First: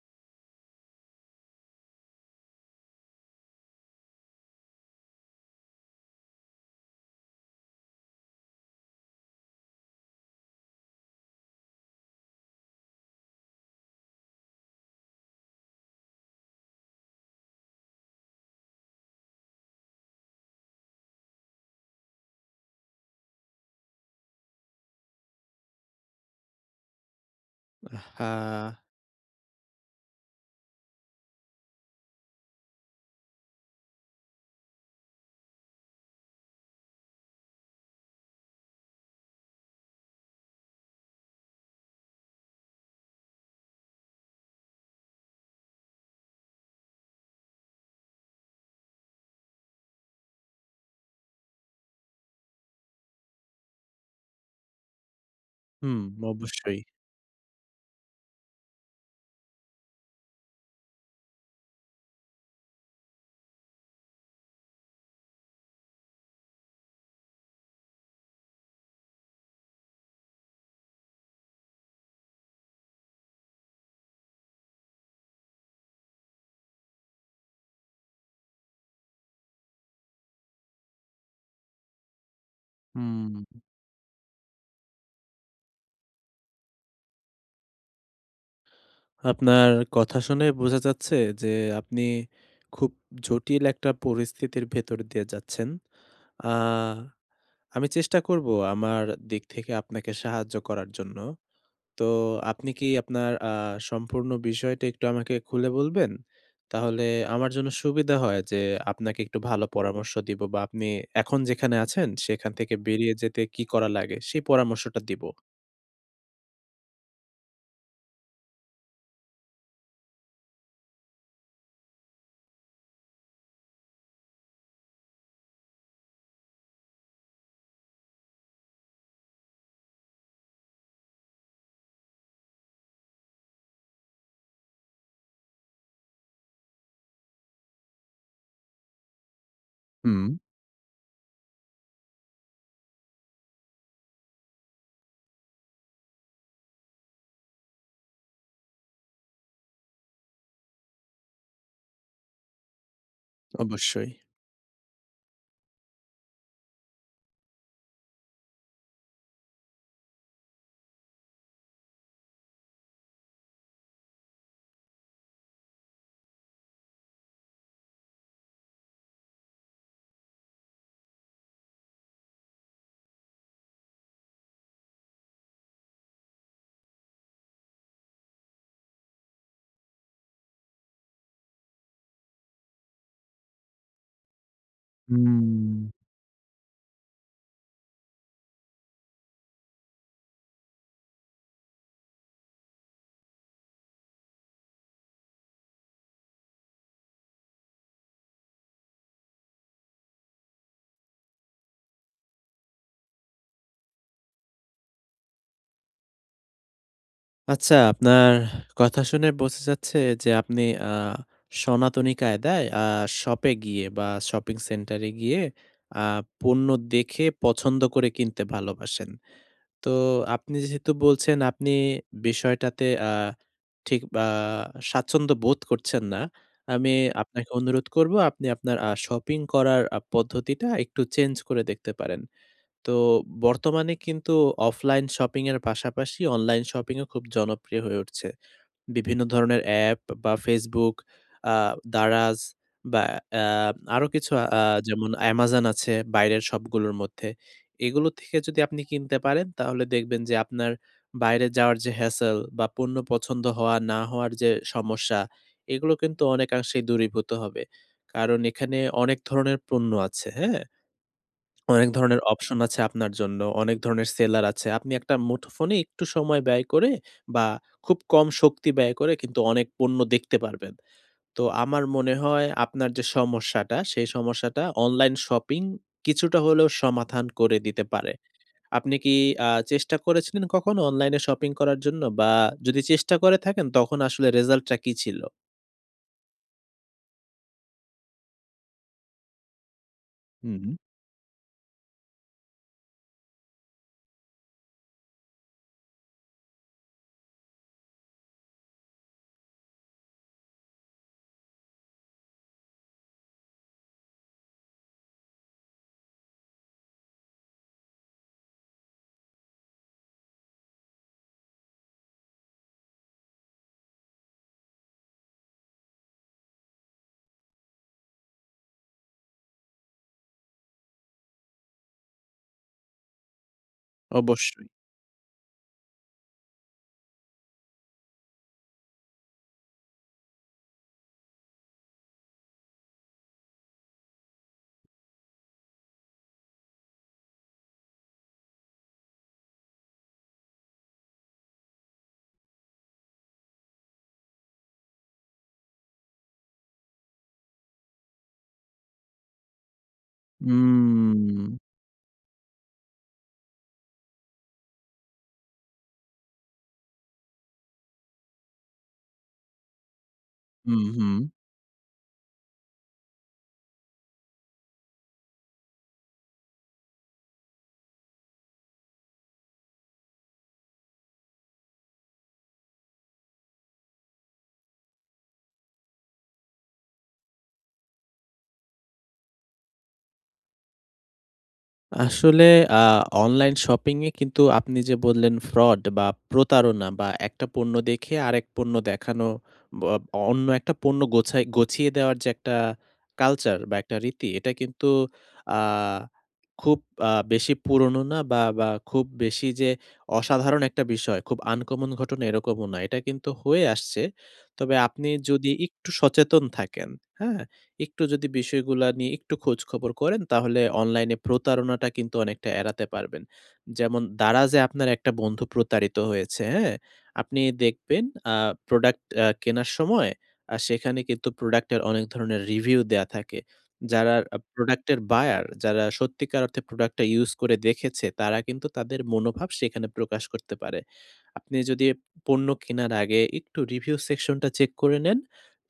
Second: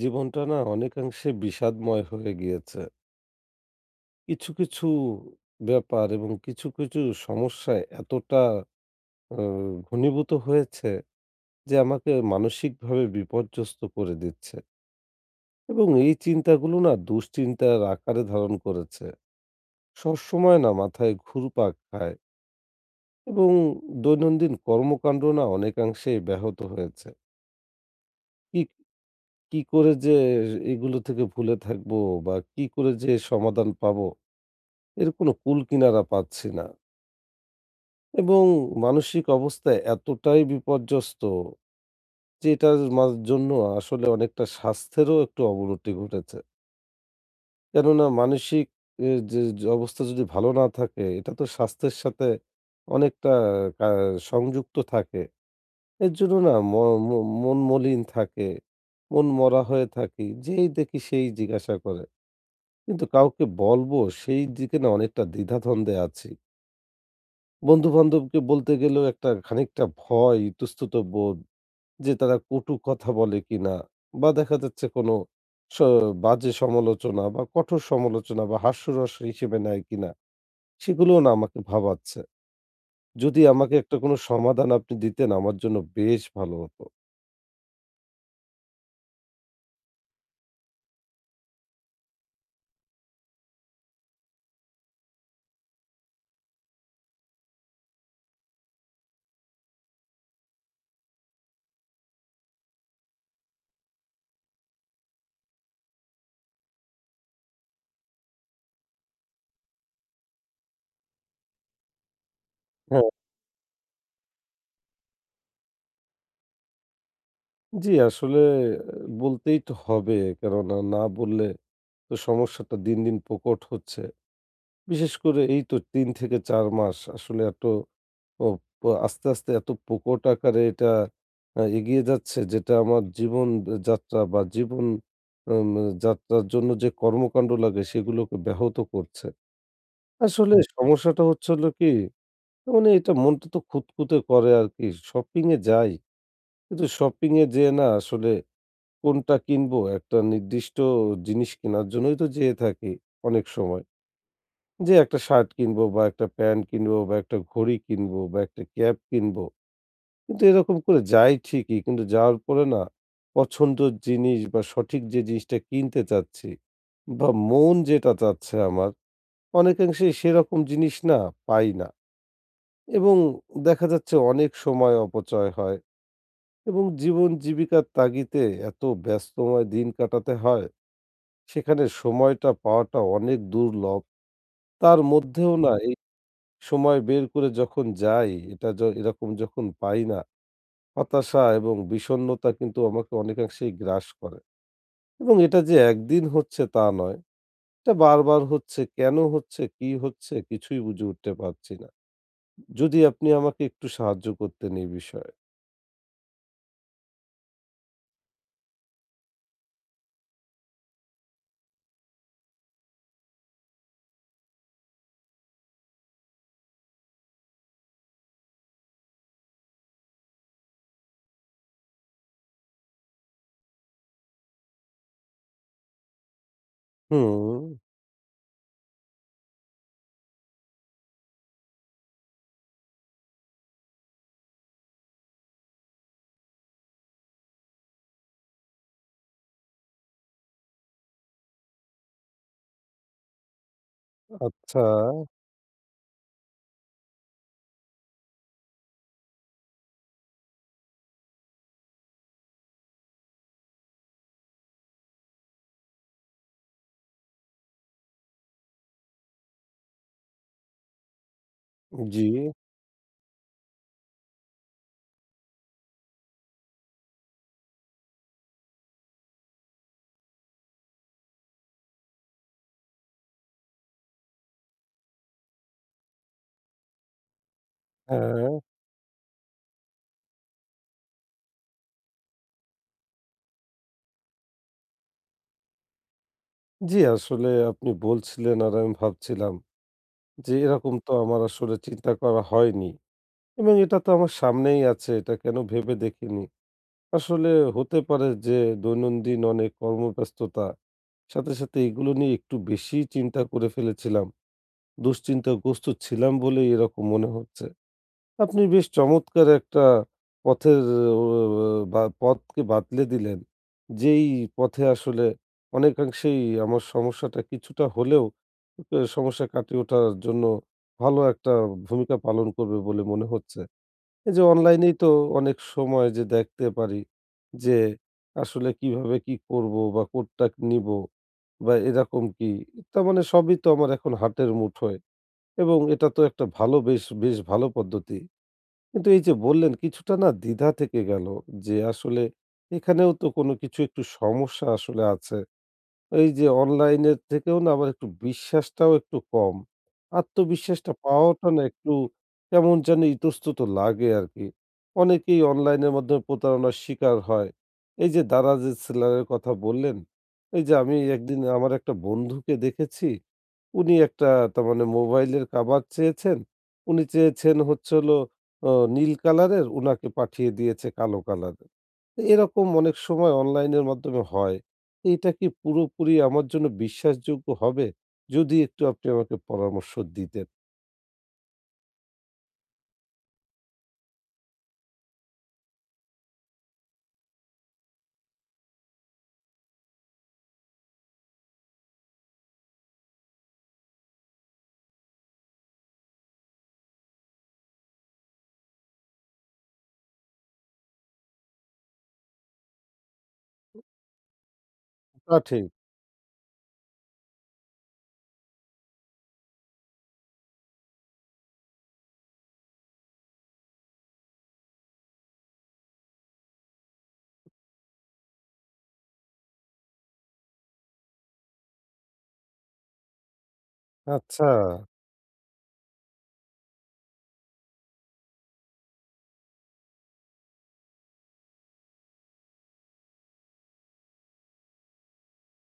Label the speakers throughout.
Speaker 1: জীবনটা না অনেকাংশে বিষাদময় হয়ে গিয়েছে। কিছু, কিছু ব্যাপার এবং কিছু, কিছু সমস্যায় এতটা অ ঘনীভূত হয়েছে যে আমাকে মানসিকভাবে বিপর্যস্ত করে দিচ্ছে। এবং এই চিন্তাগুলো না দুশ্চিন্তার আকারে ধারণ করেছে। সবসময় না মাথায় ঘুরপাক খায়। এবং দৈনন্দিন কর্মকাণ্ড না অনেকাংশেই ব্যাহত হয়েছে। কিক
Speaker 2: আহহা!
Speaker 1: কি করে যে এইগুলো থেকে ভুলে থাকব? বা কি করে যে সমাধান পাবো? এর কোনো কুলকিনারা পাচ্ছি না। এবং মানসিক অবস্থা এতটাই বিপর্যস্ত, যে এটার মাঝ জন্য আসলে অনেকটা স্বাস্থ্যেরও একটু অবনতি ঘটেছে। কেননা মানসিক এ যে অবস্থা যদি ভালো না থাকে, এটা তো স্বাস্থ্যের সাথে অনেকটা আ সংযুক্ত থাকে।
Speaker 2: হুম,
Speaker 1: এর জন্য না ম
Speaker 2: অবশ্যই।
Speaker 1: ম মন মলিন থাকে, মন মরা হয়ে থাকি। যেই দেখি সেই জিজ্ঞাসা করে। কিন্তু কাউকে বলবো, সেই দিকে না অনেকটা দ্বিধাধ্বন্দ্বে আছি। বন্ধু-বান্ধবকে বলতে গেলেও একটা খানিকটা ভয় ইতস্তত বোধ, যে তারা কটু কথা বলে কিনা বা দেখা যাচ্ছে কোন স বাজে সমালোচনা বা কঠোর সমালোচনা বা হাস্যরস হিসেবে নেয় কিনা? সেগুলোও না আমাকে ভাবাচ্ছে।
Speaker 2: হুম।
Speaker 1: যদি আমাকে একটা কোনো সমাধান আপনি দিতেন আমার জন্য বেশ ভালো হত।
Speaker 2: আপনার কথা শুনে বোঝা যাচ্ছে যে আপনি, খুব জটিল একটা পরিস্থিতির ভেতর দিয়ে যাচ্ছেন। আ আমি চেষ্টা করব আমার দিক থেকে আপনাকে সাহায্য করার জন্য। তো আপনি কি আপনার আ সম্পূর্ণ বিষয়টা একটু আমাকে খুলে বলবেন? তাহলে আমার জন্য সুবিধা হয় যে আপনাকে একটু ভালো পরামর্শ দিব বা আপনি এখন যেখানে আছেন সেখান থেকে
Speaker 1: হ্যাঁ।
Speaker 2: বেরিয়ে যেতে কি করা লাগে সেই পরামর্শটা দিবো।
Speaker 1: জ্বী, আসলে বলতেই তো হবে কেননা না বললে তো সমস্যাটা দিন, দিন, প্রকট হচ্ছে। বিশেষ করে এই তো ৩ থেকে ৪ মাস আসলে এত অপ আস্তে, আস্তে, এত প্রকট আকারে এটা আ এগিয়ে যাচ্ছে যেটা আমার জীবন অ যাত্রা বা জীবন উন যাত্রার জন্য যে কর্মকাণ্ড লাগে সেগুলোকে ব্যাহত করছে।
Speaker 2: হুম।
Speaker 1: আসলে সমস্যাটা হচ্ছে হল কি, মানে এটা মনটা তো খুঁতখুঁতে করে আর কি। শপিং এ যাই, কিন্তু শপিং এ যেয়ে না আসলে কোনটা কিনব একটা নির্দিষ্ট জিনিস কেনার জন্যই তো যেয়ে থাকি অনেক সময়।
Speaker 2: অবশ্যই।
Speaker 1: যেয়ে একটা শার্ট কিনব বা একটা প্যান্ট কিনব বা একটা ঘড়ি কিনব বা একটা ক্যাপ কিনব। কিন্তু এরকম করে যাই ঠিকই, কিন্তু যাওয়ার পরে না পছন্দের জিনিস বা সঠিক যে জিনিসটা কিনতে চাচ্ছি বা মন যেটা চাচ্ছে আমার। অনেকাংশেই সেরকম জিনিস না, পাই না। এবং দেখা যাচ্ছে অনেক সময় অপচয় হয়। এবং জীবন-জীবিকার তাগিদে এত ব্যস্তময় দিন কাটাতে হয়, সেখানে সময়টা পাওয়াটা অনেক দুর্লভ। তার
Speaker 2: হু,
Speaker 1: মধ্যেও না
Speaker 2: উম
Speaker 1: এই সময় বের করে যখন যাই এটা য এরকম যখন পাই না, হতাশা এবং বিষন্নতা কিন্তু আমাকে অনেকাংশেই গ্রাস করে। এবং এটা যে একদিন হচ্ছে তা নয়, এটা বার, বার, হচ্ছে কেন হচ্ছে, কি হচ্ছে কিছুই বুঝে উঠতে পারছি না। যদি আপনি আমাকে একটু সাহায্য করতেন এই বিষয়ে।
Speaker 2: আচ্ছা, আপনার কথা শুনে বোঝা যাচ্ছে যে, আপনি আ সনাতনী কায়দায় আ শপে গিয়ে, বা শপিং সেন্টারে গিয়ে, আ পণ্য দেখে পছন্দ করে কিনতে ভালোবাসেন। তো আপনি যেহেতু বলছেন, আপনি বিষয়টাতে আ ঠিক বা স্বাচ্ছন্দ্য বোধ করছেন না। আমি আপনাকে
Speaker 1: হুম।
Speaker 2: অনুরোধ করব, আপনি আপনার আ শপিং করার আ পদ্ধতিটা একটু চেঞ্জ করে দেখতে পারেন। তো বর্তমানে কিন্তু অফলাইন শপিংয়ের পাশাপাশি অনলাইন শপিংও খুব জনপ্রিয় হয়ে উঠছে। বিভিন্ন ধরনের অ্যাপ বা Facebook, আ Daraz, বা আ আরো কিছু আ
Speaker 1: আচ্ছা।
Speaker 2: যেমন Amazon আছে বাইরের শপগুলোর মধ্যে। এগুলো থেকে যদি আপনি কিনতে পারেন, তাহলে দেখবেন যে, আপনার বাইরে যাওয়ার যে, হ্যাসেল, বা পণ্য পছন্দ হওয়া না হওয়ার যে, সমস্যা, এগুলো কিন্তু অনেকাংশেই দূরীভূত হবে। কারণ এখানে অনেক ধরনের পণ্য আছে, হ্যাঁ? অনেক ধরনের
Speaker 1: জি।
Speaker 2: অপশন আছে আপনার জন্য, অনেক ধরনের সেলার আছে। আপনি একটা মুঠোফোনে একটু সময় ব্যয় করে, বা খুব কম শক্তি ব্যয় করে, কিন্তু অনেক পণ্য দেখতে পারবেন। তো আমার মনে হয়, আপনার যে, সমস্যাটা, সেই সমস্যাটা অনলাইন শপিং কিছুটা হলেও সমাধান করে দিতে পারে।
Speaker 1: হ্যাঁ।
Speaker 2: আপনি কী আ চেষ্টা করেছিলেন কখনো অনলাইনে শপিং করার জন্য? বা যদি চেষ্টা করে থাকেন, তখন আসলে result টা কী ছিল?
Speaker 1: জি, আসলে আপনি বলছিলেন আর আমি ভাবছিলাম।
Speaker 2: হু,
Speaker 1: যে,
Speaker 2: হুম।
Speaker 1: এরকম তো আমার আসলে চিন্তা করা হয়নি। এবং এটা তো আমার সামনেই আছে এটা কেন ভেবে দেখিনি? আসলে হতে পারে যে, দৈনন্দিন অনেক কর্মব্যস্ততা। সাথে, সাথে এইগুলো নিয়ে একটু বেশিই চিন্তা করে ফেলেছিলাম। দুশ্চিন্তাগ্রস্ত ছিলাম বলেই এরকম মনে হচ্ছে। আপনি বেশ চমৎকার একটা পথের এ অ আ বা পথকে বাতলে দিলেন, যেই পথে আসলে অনেকাংশেই আমার সমস্যাটা কিছুটা হলেও অক সমস্যা কাটিয়ে ওঠার জন্য ভালো একটা ভূমিকা পালন করবে বলে মনে হচ্ছে। এই যে,
Speaker 2: অবশ্যই।
Speaker 1: অনলাইনেই তো অনেক সময় যে, দেখতে পারি যে, আসলে কীভাবে কি করব বা কোনটা নিব বা এরকম কী? তা মানে সবই তো আমার এখন হার্টের মুঠোয়। এবং এটা তো একটা ভালো বেশ, বেশ ভালো পদ্ধতি। কিন্তু এই যে, বললেন কিছুটা না দ্বিধা থেকে গেল। যে, আসলে এখানেও তো কোনো কিছু একটু সমস্যা আসলে আছে। এই যে, অনলাইনের থেকেও না আমার একটু বিশ্বাসটাও একটু কম। আত্মবিশ্বাসটা পাওয়াটা
Speaker 2: উম।
Speaker 1: না একটু কেমন যেন ইতস্তত লাগে আরকি। অনেকেই অনলাইনের মাধ্যম প্রতারণার শিকার হয়। এই যে, Daraz এ সেলারের কথা বললেন। এই যে,
Speaker 2: হু,
Speaker 1: আমি
Speaker 2: হুম।
Speaker 1: একদিন আমার একটা বন্ধুকে দেখেছি। উনি একটা তারমানে মোবাইলের কাভার চেয়েছেন। উনি চেয়েছেন হচ্ছে হল ও নীল কালারের, উনাকে পাঠিয়ে দিয়েছে কালো কালারের। তো এরকম অনেক সময় অনলাইন এর মাধ্যমে হয়। এইটা কি পুরোপুরি আমার জন্য বিশ্বাসযোগ্য হবে? যদি একটু আপনি আমাকে পরামর্শ দিতেন?
Speaker 2: আসলে আ অনলাইন শপিং এ কিন্তু আপনি যে, বললেন ফ্রড বা প্রতারণা বা একটা পণ্য দেখে আরেক পণ্য দেখানো। ব অব অন্য একটা পণ্য গোছায় গছিয়ে দেওয়ার যে, একটা কালচার বা একটা রীতি এটা কিন্তু আ খুব আ বেশি পুরোনো না বা বা খুব বেশি যে, অসাধারণ একটা বিষয় খুব আনকমন ঘটনা এরকমও না। এটা কিন্তু হয়ে আসছে। তবে আপনি
Speaker 1: তা
Speaker 2: যদি
Speaker 1: ঠিক।
Speaker 2: একটু সচেতন থাকেন। হ্যাঁ, একটু যদি বিষয়গুলা নিয়ে একটু খোঁজখবর করেন তাহলে অনলাইনে প্রতারণাটা কিন্তু অনেকটা এড়াতে পারবেন। যেমন দারাজে আপনার একটা বন্ধু প্রতারিত হয়েছে হ্যাঁ, আপনি দেখবেন আ প্রোডাক্ট আ কেনার সময় আ সেখানে কিন্তু প্রোডাক্ট এর অনেক ধরনের রিভিউ দেওয়া থাকে। যারা আ
Speaker 1: আচ্ছা।
Speaker 2: প্রোডাক্ট এর বায়ার, যারা সত্যিকার অর্থে প্রোডাক্ট টা ইউজ করে দেখেছে তারা কিন্তু তাদের মনোভাব সেখানে প্রকাশ করতে পারে। আপনি যদি এব পণ্য কেনার আগে একটু রিভিউ সেকশনটা চেক করে নেন।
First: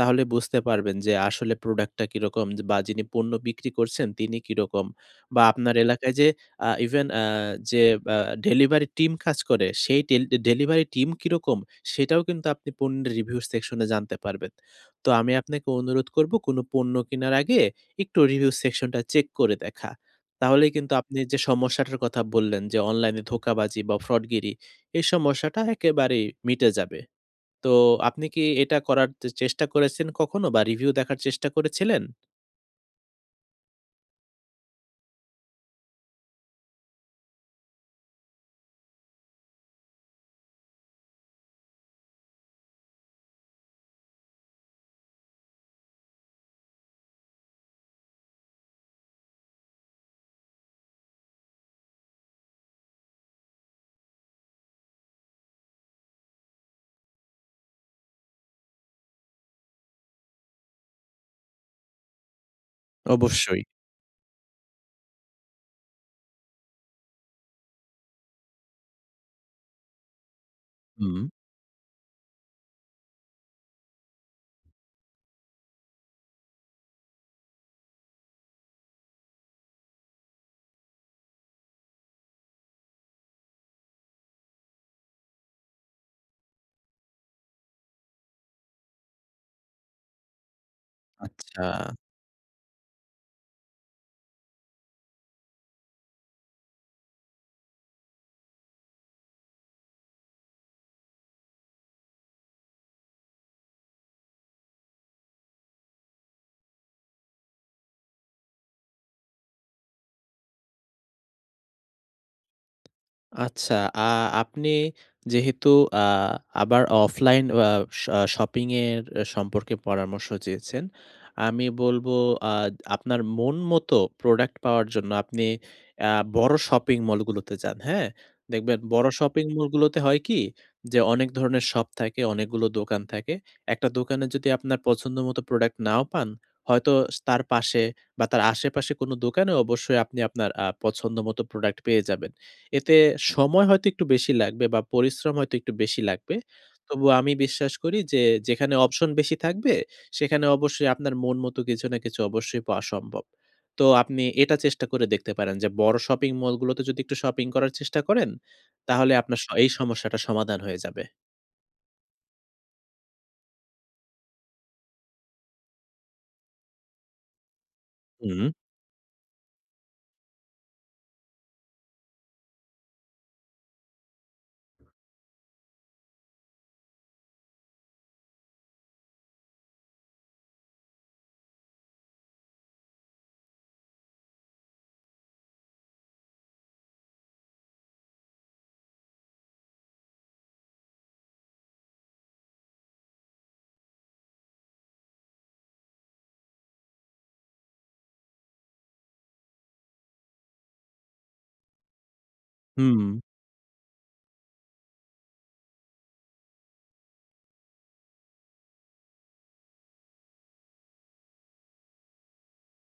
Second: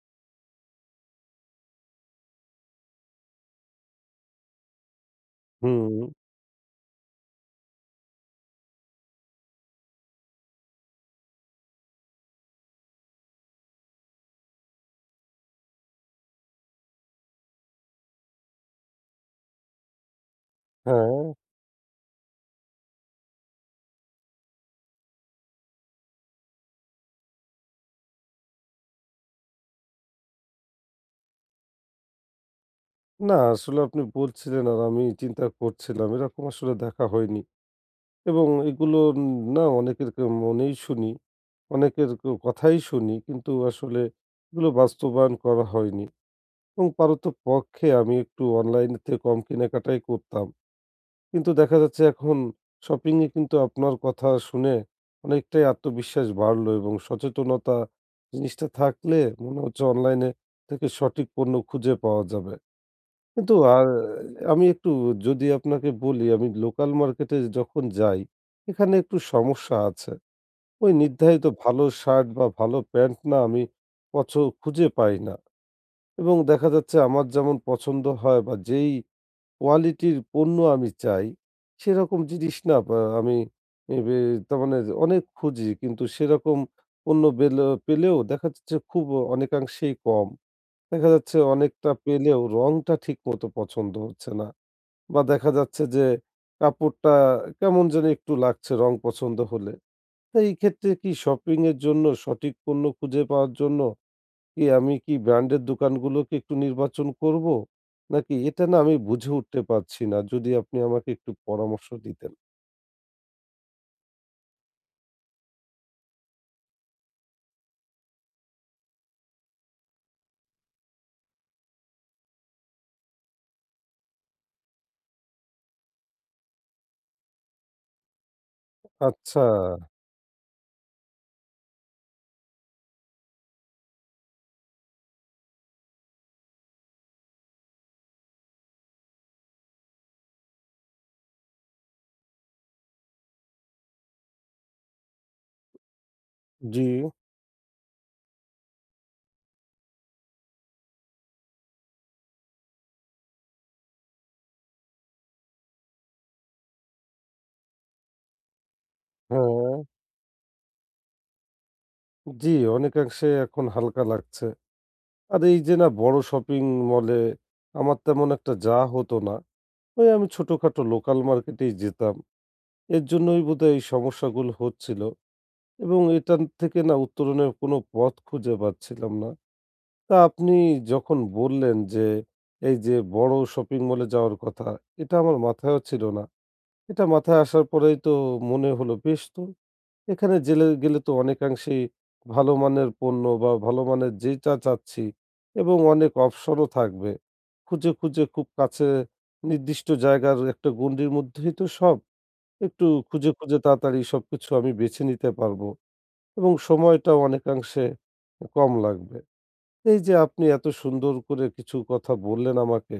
Speaker 2: তাহলে বুঝতে পারবেন যে, আসলে প্রোডাক্টটা কি রকম? যে বা যিনি পণ্য বিক্রি করছেন তিনি কি রকম? বা আপনার
Speaker 1: হুম।
Speaker 2: এলাকায় যে, আ ইভেন আ যে, আ ডেলিভারি টিম কাজ করে। সেই টিল্ব ডেলিভারি টিম কি রকম? সেটাও কিন্তু আপনি পণ্যের রিভিউ সেকশনে জানতে পারবেন। তো আমি আপনাকে অনুরোধ করব কোন পণ্য কেনার আগে একটু রিভিউ সেকশনটা চেক করে দেখা। তাহলেই কিন্তু আপনি
Speaker 1: হ্যাঁ।
Speaker 2: যে, সমস্যাটার কথা বললেন যে, অনলাইনে ধোঁকাবাজি বা ফ্রডগিরি, এই সমস্যাটা একেবারেই মিটে যাবে। তো আপনি কি এটা করার চে চেষ্টা করেছেন কখনো বা রিভিউ দেখার চেষ্টা করেছিলেন?
Speaker 1: না, আ আসলে আপনি বলছিলেন আর আমি ই চিন্তা করছিলাম এরকম আসলে দেখা হয়নি, এবং এগুলো উম না অনেকের কের মনেই শুনি। অনেকের কেউ কথাই শুনি কিন্তু আসলে এগুলো বাস্তবায়ন করা হয়নি এবং পারতপক্ষে আমি একটু অনলাইনের থেকে কম কেনাকাটাই করতাম। কিন্তু দেখা যাচ্ছে এখন শপিংয়ে কিন্তু আপনার কথা শুনে অনেকটাই আত্মবিশ্বাস বাড়লো এবং সচেতনতা জিনিসটা থাকলে মনে হচ্ছে অনলাইনে থেকে সঠিক পণ্য খুঁজে পাওয়া যাবে কিন্তু
Speaker 2: অবশ্যই।
Speaker 1: আর আমি একটু যদি আপনাকে বলি আমি লোকাল মার্কেটে যখন যাই, এখানে একটু সমস্যা আছে। ওই
Speaker 2: উম।
Speaker 1: নির্ধারিত ভালো শার্ট বা ভালো প্যান্ট না আমি পছ খুঁজে পাই না এবং দেখা যাচ্ছে আমার যেমন পছন্দ হয় বা যেইই কোয়ালিটির পণ্য আমি চাই সেরকম জিনিস না আব আমি ইবি তার মানে অনেক খুঁজি কিন্তু সেরকম পণ্য বেলে পেলেও দেখা যাচ্ছে খুব অনেকাংশেই কম। দেখা যাচ্ছে
Speaker 2: আচ্ছা।
Speaker 1: অনেকটা পেলেও রঙটা ঠিকমতো পছন্দ হচ্ছে না বা দেখা যাচ্ছে যে, কাপড়টা কেমন যেন একটু লাগছে রং পছন্দ হলে। তো এই ক্ষেত্রে কি শপিংয়ের জন্য সঠিক পণ্য খুঁজে পাওয়ার জন্য কি আমি কি ব্র্যান্ডের দোকানগুলোকে একটু নির্বাচন করব? নাকি এটা না আমি বুঝে উঠতে পারছি না যদি আপনি আমাকে একটু পরামর্শ দিতেন।
Speaker 2: আচ্ছা আ আপনি যেহেতু আ আবার অফলাইন অ শ শপিং এর সম্পর্কে পরামর্শ চেয়েছেন। আমি বলব আ আপনার মন মতো প্রোডাক্ট পাওয়ার জন্য আপনি আ বড় শপিং মল গুলোতে যান। হ্যাঁ? দেখবেন বড়
Speaker 1: আচ্ছা।
Speaker 2: শপিং মল গুলোতে হয় কি? যে অনেক ধরনের শপ থাকে, অনেকগুলো দোকান থাকে। একটা দোকানে যদি আপনার পছন্দ মতো প্রোডাক্ট নাও পান, হয়তো তার পাশে বা তার আশেপাশে কোন দোকানেও অবশ্যই আপনি আপনার আ পছন্দ মতো প্রোডাক্ট পেয়ে যাবেন। এতে সময় হয়তো একটু বেশি লাগবে বা পরিশ্রম হয়তো একটু বেশি লাগবে।
Speaker 1: জি।
Speaker 2: তবুও আমি বিশ্বাস করি যে যেখানে অপশন বেশি থাকবে সেখানে অবশ্যই আপনার মন মতো কিছু না কিছু অবশ্যই পাওয়া সম্ভব। তো আপনি এটা চেষ্টা করে দেখতে পারেন যে বড় শপিং মলগুলোতে যদি একটু শপিং করার চেষ্টা করেন, তাহলে আপনার স এই
Speaker 1: হ্যাঁ।
Speaker 2: সমস্যাটা সমাধান হয়ে যাবে।
Speaker 1: জি, অনেকাংশে এখন হালকা লাগছে। আর এই যে না বড়ো শপিং মলে আমার তেমন
Speaker 2: হু।
Speaker 1: একটা যাওয়া হত না। ওই আমি ছোটোখাটো লোকাল মার্কেটেই যেতাম। এর জন্যই বোধহয় এই সমস্যাগুলো হচ্ছিলো। এবং এটান থেকে না উত্তরণের কোনো পথ খুঁজে পাচ্ছিলাম না। তা আপনি যখন বললেন যে এই যে বড়ো শপিং মলে যাওয়ার কথা এটা আমার মাথায়ও ছিল না। এটা মাথায় আসার পরেই তো মনে হল বেশ তো। এখানে জেলে গেলে তো অনেকাংশেই ভালো মানের পণ্য বা ভালো মানের যে চা চাচ্ছি এবং অনেক অবশনও থাকবে। খুঁজে, খুঁজে, খুব কাছে নির্দিষ্ট জায়গার একটা গণ্ডির মধ্যেই তো সব একটু
Speaker 2: হুম।
Speaker 1: খুঁজে, খুঁজে, তাড়াতাড়ি সবকিছু আমি বেছে নিতে পারব এবং সময়টাও অনেকাংশে কম লাগবে। এই যে আপনি এত সুন্দর করে কিছু কথা বললেন আমাকে,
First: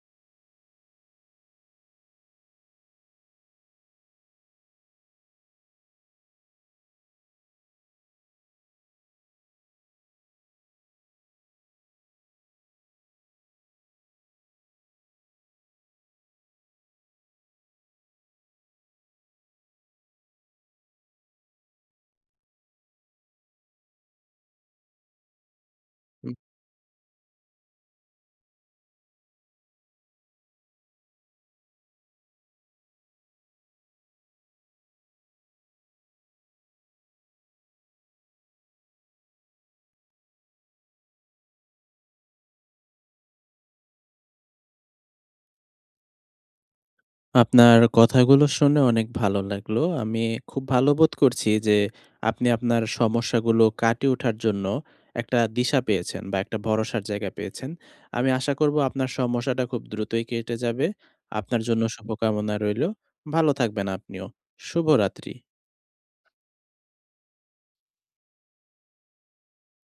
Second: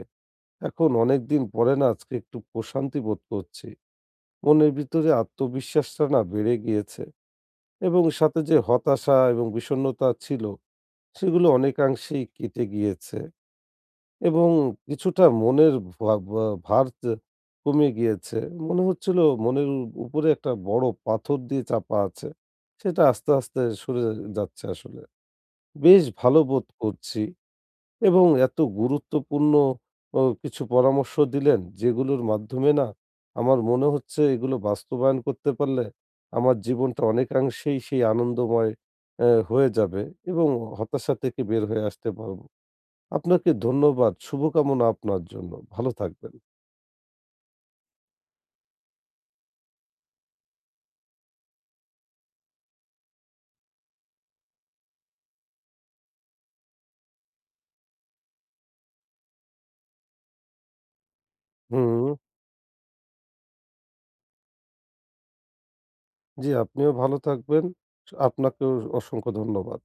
Speaker 1: এখন অনেক দিন পরে না আজকে একটু প্রশান্তি বোধ করছি। মনের ভিতরে আত্মবিশ্বাসটা না বেড়ে গিয়েছে। এবং সাথে যে হতাশা এবং বিষণ্ণতা ছিল সেগুলো অনেকাংশেই কেটে গিয়েছে। এবং কিছুটা মনের ভা ভা ভার তে কমে গিয়েছে। মনে হচ্ছিল মনের উ উপরে একটা বড়ো পাথর দিয়ে চাপা আছে। সেটা আস্তে, আস্তে, সরে যাচ্ছে আসলে বেশ
Speaker 2: হুম।
Speaker 1: ভালো বোধ করছি। এবং এত গুরুত্বপূর্ণ অ কিছু পরামর্শ দিলেন যেগুলোর মাধ্যমে না আমার মনে হচ্ছে এগুলো বাস্তবায়ন করতে পারলে আমার জীবনটা অনেকাংশেই সেই আনন্দময় আ হয়ে যাবে এবং হতাশা থেকে বের হয়ে আসতে পারব। আপনাকে ধন্যবাদ। শুভকামনা আপনার জন্য ভালো থাকবেন।
Speaker 2: আপনার কথাগুলো শুনে অনেক ভালো লাগলো। আমি খুব ভালো বোধ করছি যে, আপনি আপনার সমস্যাগুলো কাটিয়ে ওঠার জন্য একটা দিশা পেয়েছেন বা একটা ভরসার জায়গা পেয়েছেন। আমি আশা করব আপনার সমস্যাটা খুব দ্রুতই কেটে যাবে। আপনার জন্য
Speaker 1: হুম।
Speaker 2: শুভকামনা রইলো। ভালো থাকবেন আপনিও। শুভরাত্রি।
Speaker 1: জি, আপনিও ভালো থাকবেন। স আপনাকেও অসংখ্য ধন্যবাদ।